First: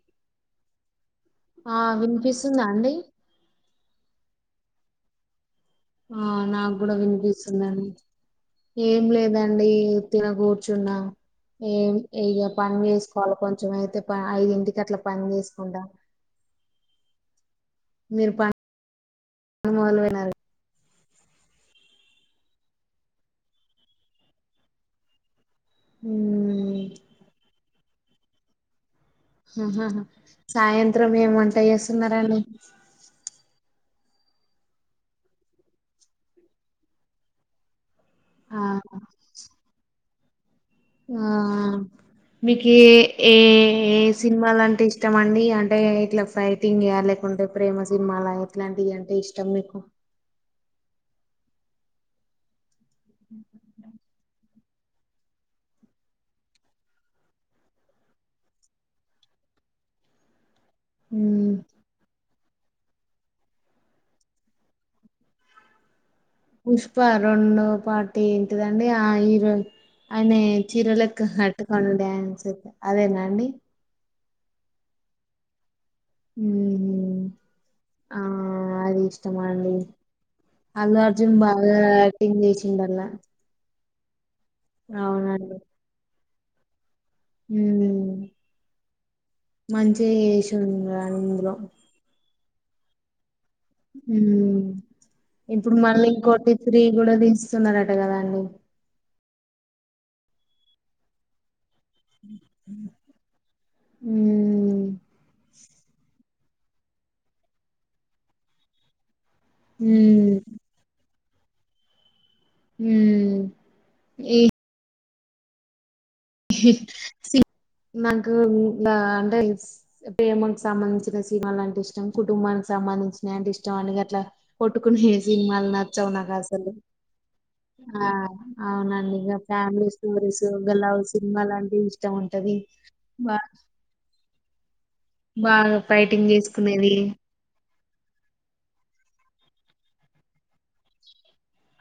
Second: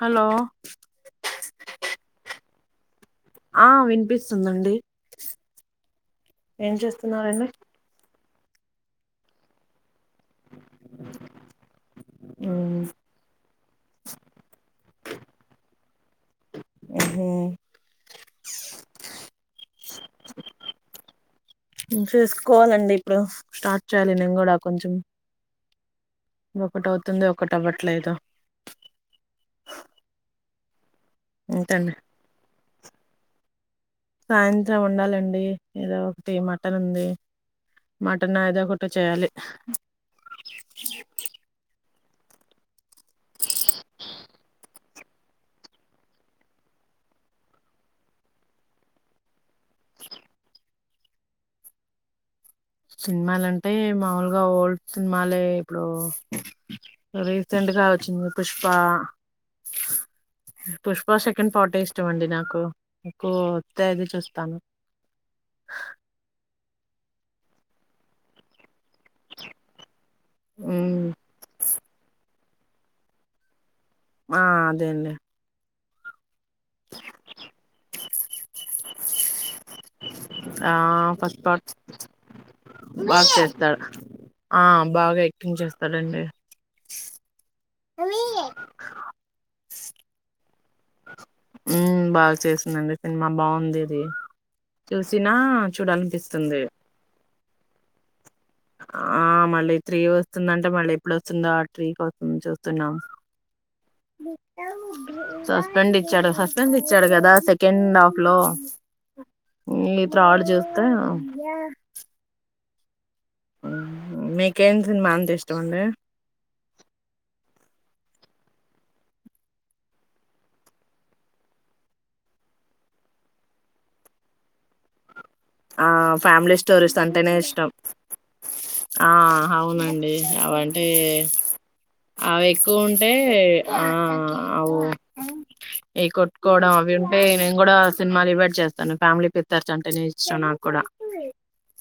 Hello స్తుందా అండి ఆ వినిపిస్తుందండి ఆ ఏం నాకు కూడా చేస్తున్నారండి వినిపిస్తుందడి ఏం లేదండి తినకూడ కూర్చున్నా ఏ ఇగ పని చేేసుకోవాలి కొంచెం అయితే ఐదింటికి అలా పని చేసుకుంటా హ్మ్ హు మీరు పని మొదలు పెనారు చూసుకోవాలండి ఇప్పుడు స్టార్ట్ చేయాలి నేను కూడా కొంచెం మ్మ్ ఇదొకటి అవుతుంది ఒకటి అవట్ ట్లేదా సాయంత్ ం త్రం ఏం వంట అంతేండి చేస్తున్నారడి సాయంత్రం వొండాలండి ఏదో ఒకటి మటన్ ఉంది మటన్ ఆ ఏదో ఒకటి చేయాలి ఆ మీకు ఏ ఏ సినిమాలంటే ఇష్టం అండి అంటే ఇట్లా ఫైటింగ్ ఏ లేకుంటే ప్రేమ సినిమాాల ఎట్లాంటి అంటే ఇష్టం మీకు సినిమాలంటే మాముూలుగా ఓల్డ్ సినిమాలే ఇప్పుడు రీసెంట్గా వచ్చింది పుష్ప పుష్ప సెకండ్ మ్మ్. పార్ట్ ఎ ఇష్టంమండి నాకు కు నాకు తేదీ చూస్తాను పుష్ప రెండు పాటి ఎంటి ద అ ఆ ఈరో ఆయన చీరలక్క కట్టుకోని డాన్స్ అదేనా అండి ఆ అదే అండి హ్మ్ హ్మ్ ఆ అది ఇష్టం డి ఆ అల్ అర్జున్ ఫస్ట్ పార్ట్ బాగా ఆక్టింగ్ చేయిసిండల్ల బాగా చేస్తాడు ఆ బాగా యాక్టింగ్ చేస్తాడండి ను మంచిగాష ఉ బాగా చేస్త సినిమా బా ఇప్పుడు మళ్ళీ చూడాలనిపిస్తుంది కొటిీ కూడా తీ సున్నరట్టే కదా అండి ఆ మళ్ళీ త్రీ వస్తుందంటే మళ్ళీ ఎప్పుడు వస్తుందో స్్రీ కోసం చూస్తున్నాం ఉమ్ సస్పెండ్ ఇచ్చాడు ఇబ్బంది ఇచ్చాడు కదా సెకండ్ హాఫ్ లో ఇత ఉమ్ ఆడు చేస్తే అ హ ఏ సిని మాంత ఇష్టండి నాకు అంటే ప్రేమకు సంబంధించిన సినిమలులాంటిే ఇష్టం కుటుంబానికి సంబంధించిన అంటిే ఇష్టం అనే అట్లా కొట్టుకుని సినిమాలు ఆ నచ్చవు నాక ఫ్యామిలీ అసలు స్టోరీస్ అంటేనే ఇష్టం ఆ ఆ అవునండి ఇ ఫ్యామిలీ అవునండి స్టోరీస్ అవంటే సినిమాలు అంటే ఇష్టం అవి ఉంటది ఎక్కువ ఉంటే బా ఆ అవు బాగా అవి ఫైటింగ్ కొట్టుకోవడం అవి చేసుకునేది ఉంటే నేను కూడా సినిమాలు ఇవ్వట్ చేస్తాను ఫ్యామిలీ పెత్తచ్చ అంటే నే సనా కూడాడా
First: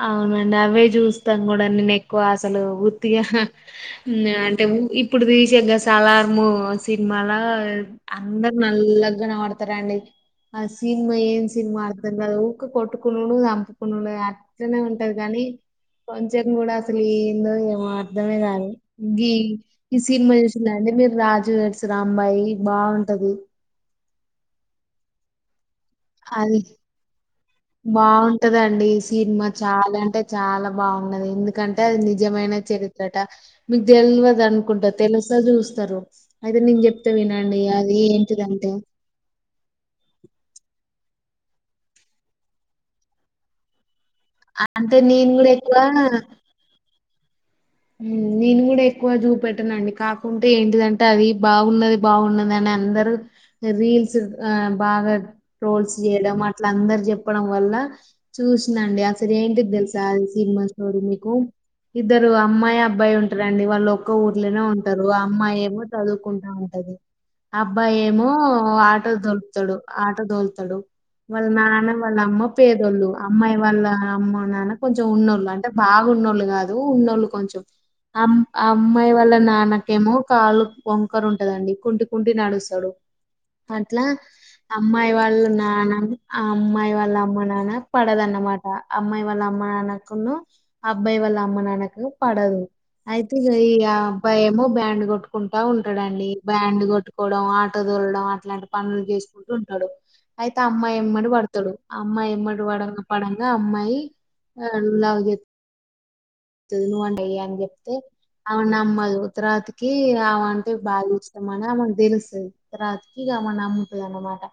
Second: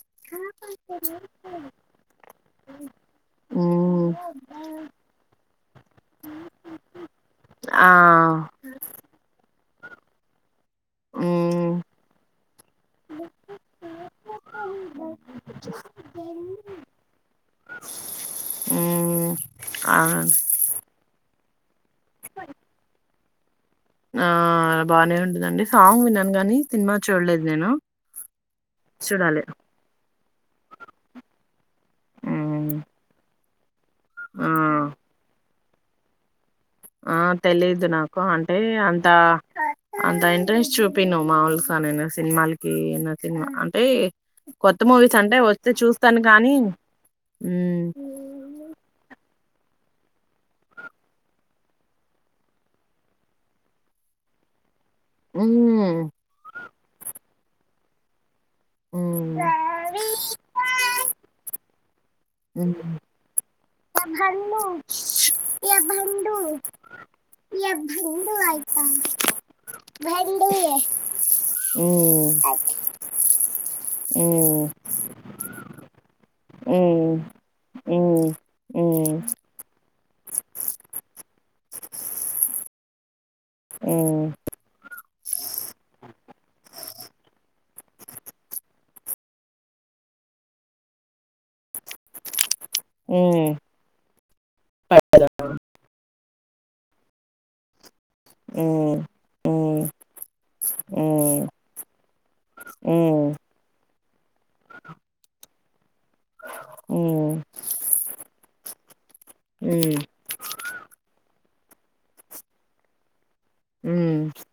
అవునండి అవే చూస్తాం కూడా నేను ఎక్కువ అసలు వత్తిగా మ్మ్ అంటే ఇప్పుడు తీసా్ సలార్ము సినిమాాల ఆ అందరు నల్లగగానే ఆడత త్తండి ఆ సినిమా ఏన్ మ్మ్ సినిమా అతుంద అవు పోటుకు సముపుకు ఇనే ఉంటారు కానీ కొంచన్ కూడా అసలు ఏందో ఏమో అర్థమే కాదు మ్మ్ ఇ ఆ ఈ సినిమా చూసింద అండి మీరు రాజ జడ్స్ రాంబాయి బాగుంటది ఆ బానే ఉంటందండి అది బాగుంటదండి చూడాలి సినిమా చాలా అంటే చాలా బాగున్నది ఎందుకంటే అది నిజమైన మ్మ్ చరిత్రట మీకు తెలియదు ఆ అనుకుంటా తెలుసా చూస్త సరో ఆ తెలీదు నాకు అంటే ఏంటిదంటే అంత అంత ఇంట్రెస్ట్ చూపి ప్ప నో మావల్స్ అననా సినిమాాలకి సినిమా అంటే కొత్త మూవీస్ నేను అంటే గూడా వస్తే ఎక్కువ చూస్తాను కానీ మ్మ్ నేను కూడా ఎక్కువ చూపెట్టనండి కాకుంటే ఏంటిదంటే అది బాగున్నది బాగున్నది అని అందరూ రీల్స్ ఆ బాగా ట్రోల్స్ మ్మ్ చేయడం అట్ల అందరు చె ప్పడం వల్ల చూసినండి అసలు హ్మ్ ఏంటికి తెలుసా సినిమ స్టోరి మీకు ఇద్దరు హ్మ్ అమ్మాయి అబ్బాయి ఉంటారండి వాళ్ళు ఒక్క ఊర్లోనే ఉంటారు అమ్మాయి ఏమో చదువుకుంటా ఉంటది అబ్బాయి ఏమో ఆటో దొలుపుతాడు ఆటో దొలుతాడు వాళ్ళ నాన్న వాళ్ళ హ్మ్ అమ్మ పేదోళ్ళు అమ్మాయి వాళ్ళ అమ్మ హ్మ్ నాన్న కొంచెం ఉన్నోళ్ళు అంటే బాగా ఉన్నోళ్ళు కాదు హ్మ్ ఉన్నళ్ కొంచం అమ్మాయి హ్మ్ హ్మ్ వాళ్ళ నాన్న కేమో కాళ్ళ వంకరు ఉంటదండి కుంటి కుంటి నడుస్తాడు అట్లా అమ్మాయి వాళ్ళ వాళ్ళు నాన్న అమ్మాయి వాళ్ళ అమ్మ నాన్న పడదన్నమాట అమ్మాయి వాళ్ళ అమ్మ నాన్నకును అబ్బాయి వాళ్ళ అమ్మ నాన్నకు పడదు అయితే హ్మ్ హ్మ్ ఈ అబ్బాయి ఏమో ప బ్యాండ్ కొట్టుకుంటా ఉంటాడండి బ్యాండ్ కొట్టుకోవడం ఆటో లడం అట్లాంటి పనులు హ్మ్ చేసుకుంటూ హ్మ్ ఉంటాడు అయితే అమ్మాయి యెమ్మడి హ్మ్ పడతాడు ఆ అమ్మాయిమ్మడి పడ పడంగా అమ్మాయి లవ్ చే నువ్వు అంటయి హ్మ్ అని చెప్తే అ నమ్మదు తరాతికి ఆమెంటే బాగ మన ఆమెకు తెలుస్తది రా ఇగా ఆమ హ్మ్ హ్మ్ నమ్ముతనమాట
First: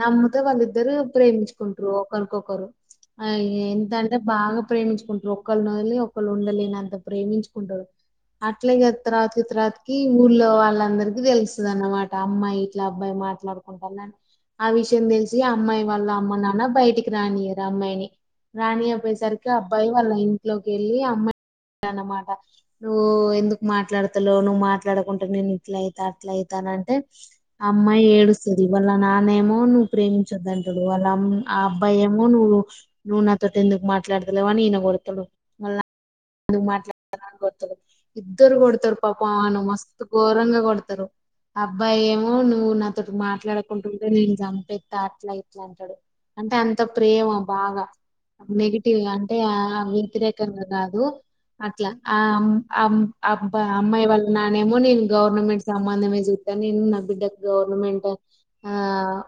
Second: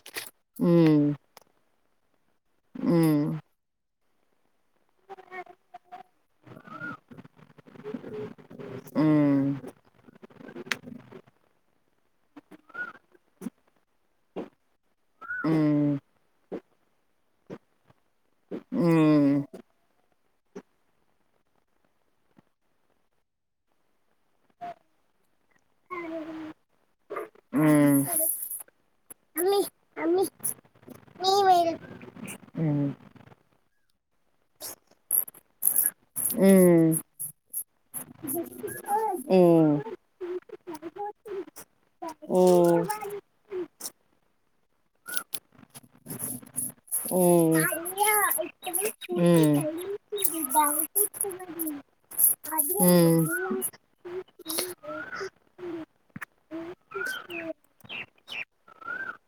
నమ్ముతే వాళ్ళిద్దరు హ్మ్ ప్రేమించుకుంటు రోప్ ఒకరికొకరు హ్మ్ హ్మ్ హ్మ్ హ్మ్ హ్మ్ హ్మ్ హ్మ్ హ్మ్ హ్మ్ హ్మ్ హ్మ్ ఆ హ్మ్ ఎంత భాగ ప్రేమించుకుంటరు ఒక్కల్ని వదిలి ఉండలేనంత ప్రేమించుకుంటారు అట్లా తర్వాతకి తర్వాతకి ఊళ్ళో వాళ్ళందరికి తెలుస్తుంది అన్నమాట అమ్మాయి ఇట్లా అబ్బాయి మాట్లాడుకుంటారుని ఆ విషయం తెలిసి అమ్మాయి వాళ్ళ అమ్మ నాన్న బయటికి ఇ రానియరు అమ్మాయిని రాణియక పోయేసరికి అబ్బాయి వాళ్లంటి లోకి అమ్మాయి అన్నమాట నువ్వు ఎందుకు మాట్లాడతాలో నువ్వు మాట్లాడకుంటే నేను ఇట్ల అయితా అట్లా అయితాన అంటే అమ్మాయి ఏడుస్తది వల్ల నాన్నేమో నువ ప్రేమ ఉంచొద్దంటాడు అళ్ ఆ అబ్బాయి ను నువ్వు నకు ఎందుకు మాట్లాడతలేవని ఈయన కొడతడు ళ్ళ మాట్లాడత ఇద్దరు కొడతారు పాప అను మస్తు ఘోరంగా కొడతారు ఆ అబ్బాయి ఏమో నువ్వు నాతో మాట్లాడుకుంటుంటే నేను చంపస్తా అట్లా ఇట్లా అంటాడు అంటే అంత ప్రేమ బాగా నెగిటివ్ అంటే వ్యతిరేక కాదు అట్లా ఆ అబ్బాయి అమ్మాయి వాళ్ళ నానేమో నేను గవర్నమెంట్ సంబంధమే చూతాను నేను నా బిడ్డకి గవర్నమెంట్ ఆ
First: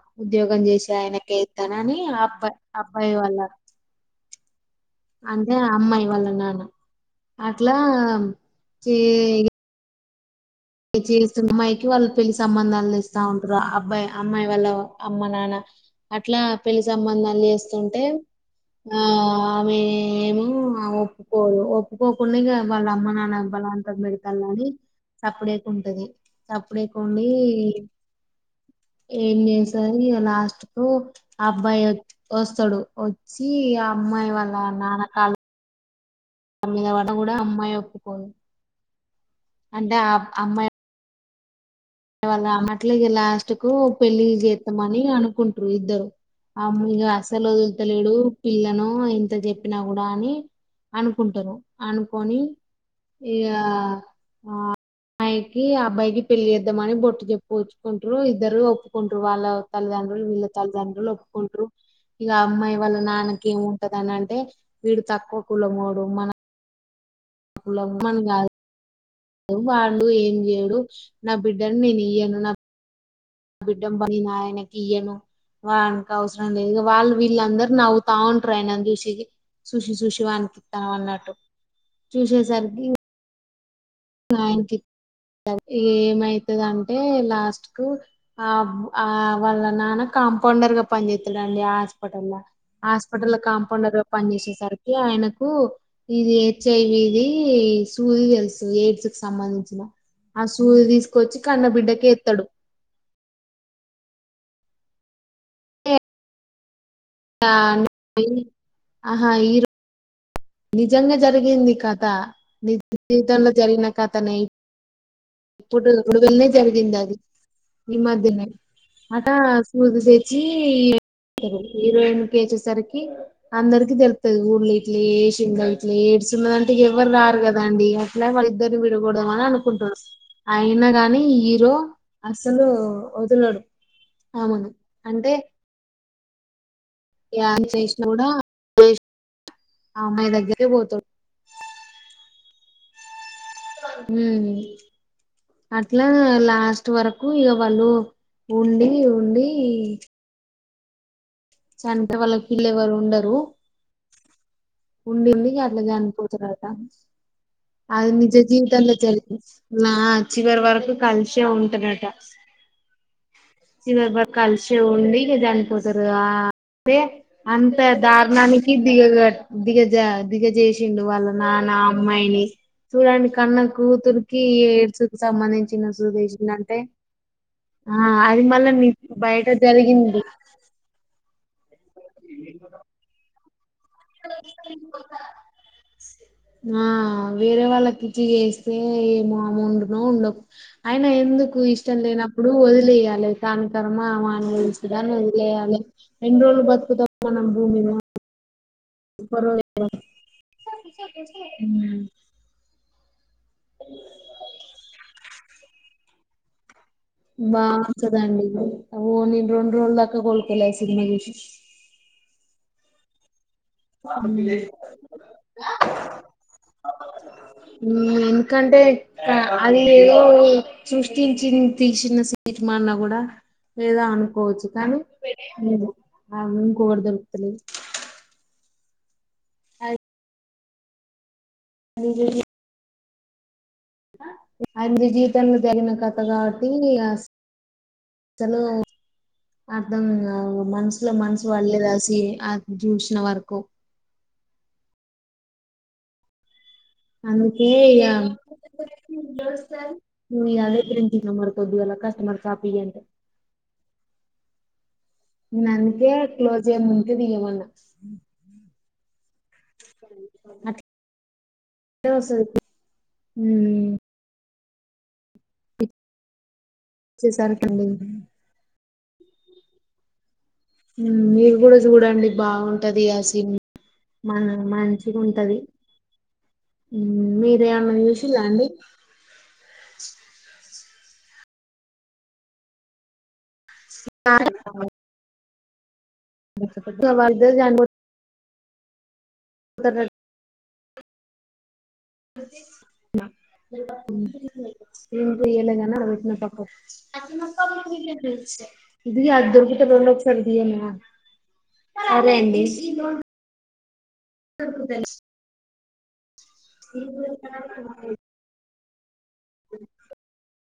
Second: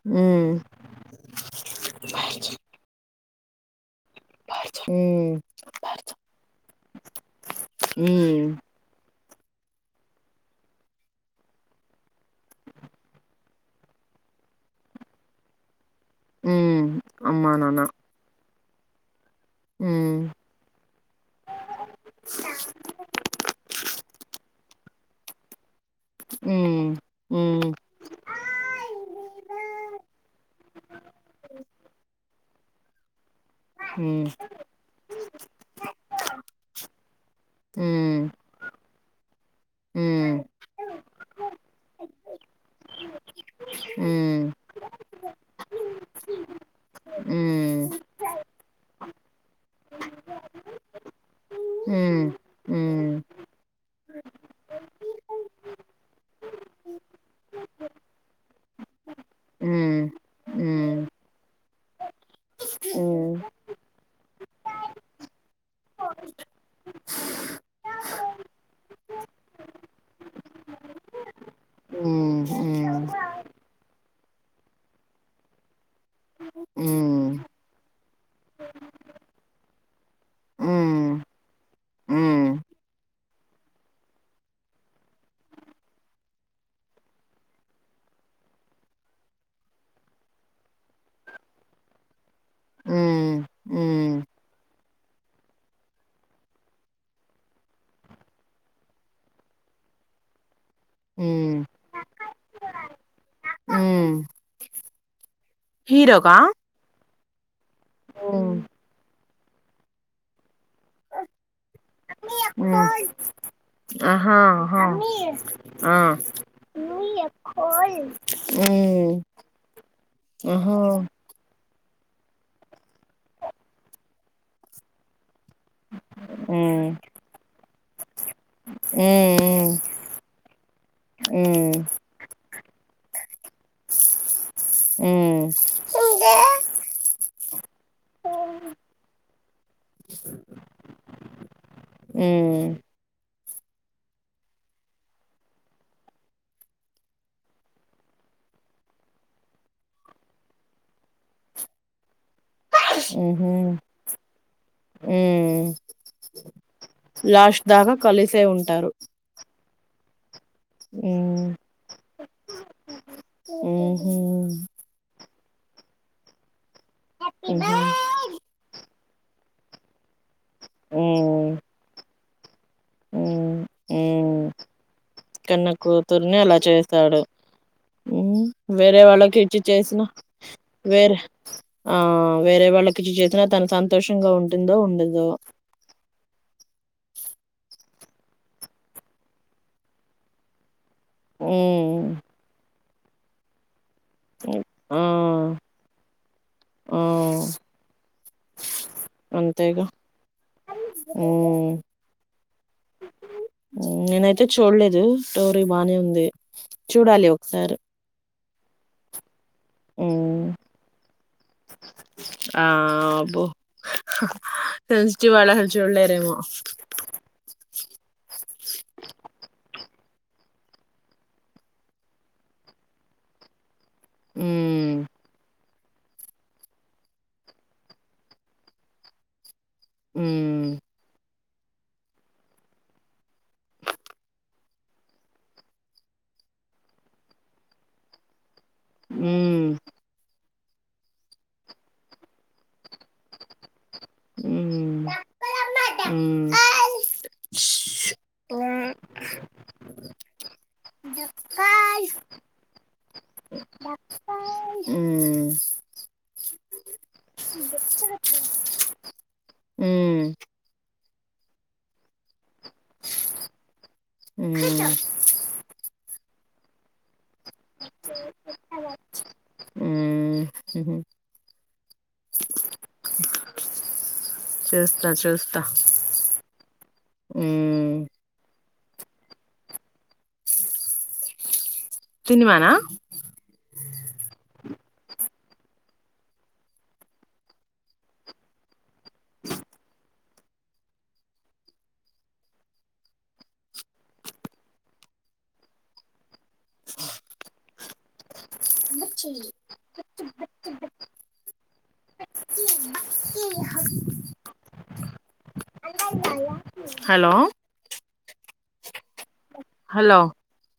హ్మ్ హ్మ్ ఉద్యోగం చేసి ఆయనక ఇస్తానని ఆ అబ్బాయి అబ్బాయి వాళ్ళ హ్మ్ అంటే అమ్మాయి వాళ్ళ నాన్న అట్లా హ్మ్ చేస్తున్న అమ్మాయికి వాళ్ళు పెళ్లి సంబంధాలు ఇస్తా ఉంటారు అబ్బాయి అమ్మాయి వాళ్ళ అమ్మ నాన్న అట్లా పెళ్లి హ్మ్ సంబంధాలు అమ్మా నాన్న చేస్తుంటే ఆ ఆమె హ్మ్ ఏమ ఒప్పుకోదు ఒప్పుకోకుండా వాళ్ళ అమ్మ నాన్నబ్బలా అంత పెడతారుని అప్పుడే ఉంటది అప్పుడే హ్మ్ కొండి హ్మ్ ఏం చేసరి లాస్ట్ త అబ్బాయి వస్తాడు ఓకే సి ఆ హ్మ్ అమ్మాయి వాళ్ళ నానా కాాల అమ్ద వడం కూడా అమ్మాయి ఒప్పుపోదు అంటే ఆ హ్మ్ అమ్మాయి ళ అన్నట్ల లాస్ట్ కు పెళ్లిి హ్మ్ చేస్తామ అని అనుకుంటారు ఇద్దరు హ్మ్ హ్మ్ అసలుదులుతలిడు పిల్లలను ఇంత చెప్పినా కూడా అని అనుకుంటారు హ్మ్ అనుకొని హ్మ్ హ్మ్ ఇక ఆ అమ్మాయికి ఆ అబ్బాయికి పెళ్లిి చేస్త ఇద్దమని బొట్టు చెప్పు ఉచ్చుకుంటారు ఇద్దరు ఒప్పుకుంటారు వాళ్ళ తల్లిదండ్రులు వీళ్ళ హ్మ్ తల్లిదండ్రులు ఒప్పుకుంటారు ఇక అమ్మాయి వాళ్ళ నాన్నకి ఏమి ఉంటదని అంటే వీడు తక్కువ కులమోడు మన పల మన్ గ వాళ్ళు ఏం చేయ్యడు నా బిడ్డని నేను హ్మ్ ఇయ్యను హ్మ్ నా హ్మ్ బిడ్డమ్ బనినాయనే కియ ను వా అవసరం లేదు హ్మ్ హ్మ్ హ్మ్ వాళ్ళు వీళ్ళందరూ నవ్వుతా ఉంటారు అయన చూసికి సుషి సుషి వాపిస్తాం హ్మ్ అన్నట్టు హ్మ్ చూసేసరికి నాయన్కి ఏమైతుందింటే లాస్ట్ కు ఆ ఆ వాళ్ళ నాన్న కాంపౌండర్ గా పని చేస్తాడుండి ఆ హాస్పిటల్ హాస్పిటల్ కాంపౌండర్ హ్మ్ పని చేేసేసారు ఆయనకు ఇది హెచ్ఐవి ఇది సూది తెలుస్తు ఎయిస్ సంబంధించిన చూది తీసుకొచ్చి హ్మ్. కన్న బిడ్డకి ఎత్తాడు ఉ హీరోకా ఆ హ్మ్. ఆహా ఈరో నిజంగా జరిగింది కథ నిజ హ్మ్. జీవితంలో జరిగిన కథ న ఆహా ఆహా ఎప్పుడు ఆ రడుగులనే జరిగింది అది ఈ మధ్యనే హ్మ్ అట సూదు సచి ఆహా హీరోయిన్ కి వచ్చేసరికి అందరికి తెల్తది ఊళ్ళ ఇట్లా జేసిందని ఎయిడ్స్ ఉన్నదంటే ఇగ హ్మ్ ఎవ్వరు రారు కదాండి అట్లా వాళ్ళ ఇద్దరిని హ్మ్ విడగొడుదామని హ్మ్ అనుకుంటున్నాం అయినా గాని హీరో ఉమ్ అసలు ఒదులడు అవును అంటే ఉమ్ యమి చేసినా కూడా వేస్ట్ ఆ అమ్మాయి దగ్గరికే పోతడు మ్ ఊ అట్లా లాస్ట్ వరకు ఇగ వాళ్ళు ఉండి ఉండి చను టే వాళ్ళకి పిల్ల ఎవరు ఉండరు ఉహు ఉండి ఉండి ఇగ ఉమ్ అట్లా చనిపోతారట లాస్ట్ దాకా అది నిజ కలిసే ఉంటారు జీవితంలో జరిగి నా చివరి వరకు కలిసే ఉమ్ ఉంటరట చివరి ఉహు వరకు కలిసే ఉండి ళ్ళే జనిపోతారుగా పే ఉహు ఉమ్ అంత దారుణానికి దిగగట్ దిగజా దిగజ జేసిండు వాళ్ల ఉమ్ నాన్న అమ్మాయిని చూడండి కన్న కూతురికి ఉమ్ ఎడ్స్స్ కి కన్న సంబంధించిన కూతుర్ని అలా సుదేశిండంటే చేస్తాడు ఆ ఉమ్ అది మళ్ళ నీ వేరే వాళ్ళకి బయట ఇచ్చి చేసిన జరిగింది వేరే ఆ వేరే వాళ్ళకిచ్చి చేసిన తన సంత్ ఆ వేరే వాళ్లకి చచ్చి చేస్తే ఏమో ఆమె ఉండునో ఉండక్ అయిన ఎందుకు ఇష్టం ఉమ్ లేనప్పుడు వదిలేయ నెలైతాంద్ కర్మా మని ఆ విధానంల వదిలేయాలి ఎన్రోలు ఆ బతుకుతాం మనం భూమి మీద అంతేగా ఉమ్ [inaudible] మ్ నేనైతే చూడలేదు స్టోరీ బానే ఉంది చూడాలి బా ఒకసారి చూడండి ఓనిమ్ రెండ్రోలు దాక ఉమ్ కోలుకోలే ఆ సినిమా చూసి ఆ అబ్బో సెన్సిటివ్ వాళ్ళు అసలు చూడలేరేమో ఎందుకంటే అది ఏదో సృష్టించి తీసిన సర్మాన్నా కూడా లేదా అనుకోవచ్చు ఉమ్ కానీ [unintelligible] ఉమ్ అదిజ అది నీ జీవితంలో జరిగిన కథ కాబట్టి అస్సలు ఉమ్ అర్థం కావు మనసులో మనసు వాళ్డలేదసి ఆ సీన్ అది చూసిన వరకు ఉమ్ ఉమ్ అందుకే ఇగా అదే ిన మరి కొద్దు అలా కస్టమర్స్పి అంటే ఉమ్ నేను అందుకే క్లోజ్ చెయ్య ముందుకే తీయమన్నా ఉమ్ అ పచ్చే సారి కలీ ఉమ్ ఉమ్ మీరు కూడా చూడండి బాగుంటది ఆ సీన్ మన చూస్తా మంచిగా ఉంటది చూస్తా మీరేమన్నా చూసిలాండి సినిమానా స వ జ ఉ ఇంటి ఏలగానాట్న ప మా ఇది అద్దరుగుట్ట ర లో సర్దియ మ అదేడి అ ఉన్నాయా ఇ హలో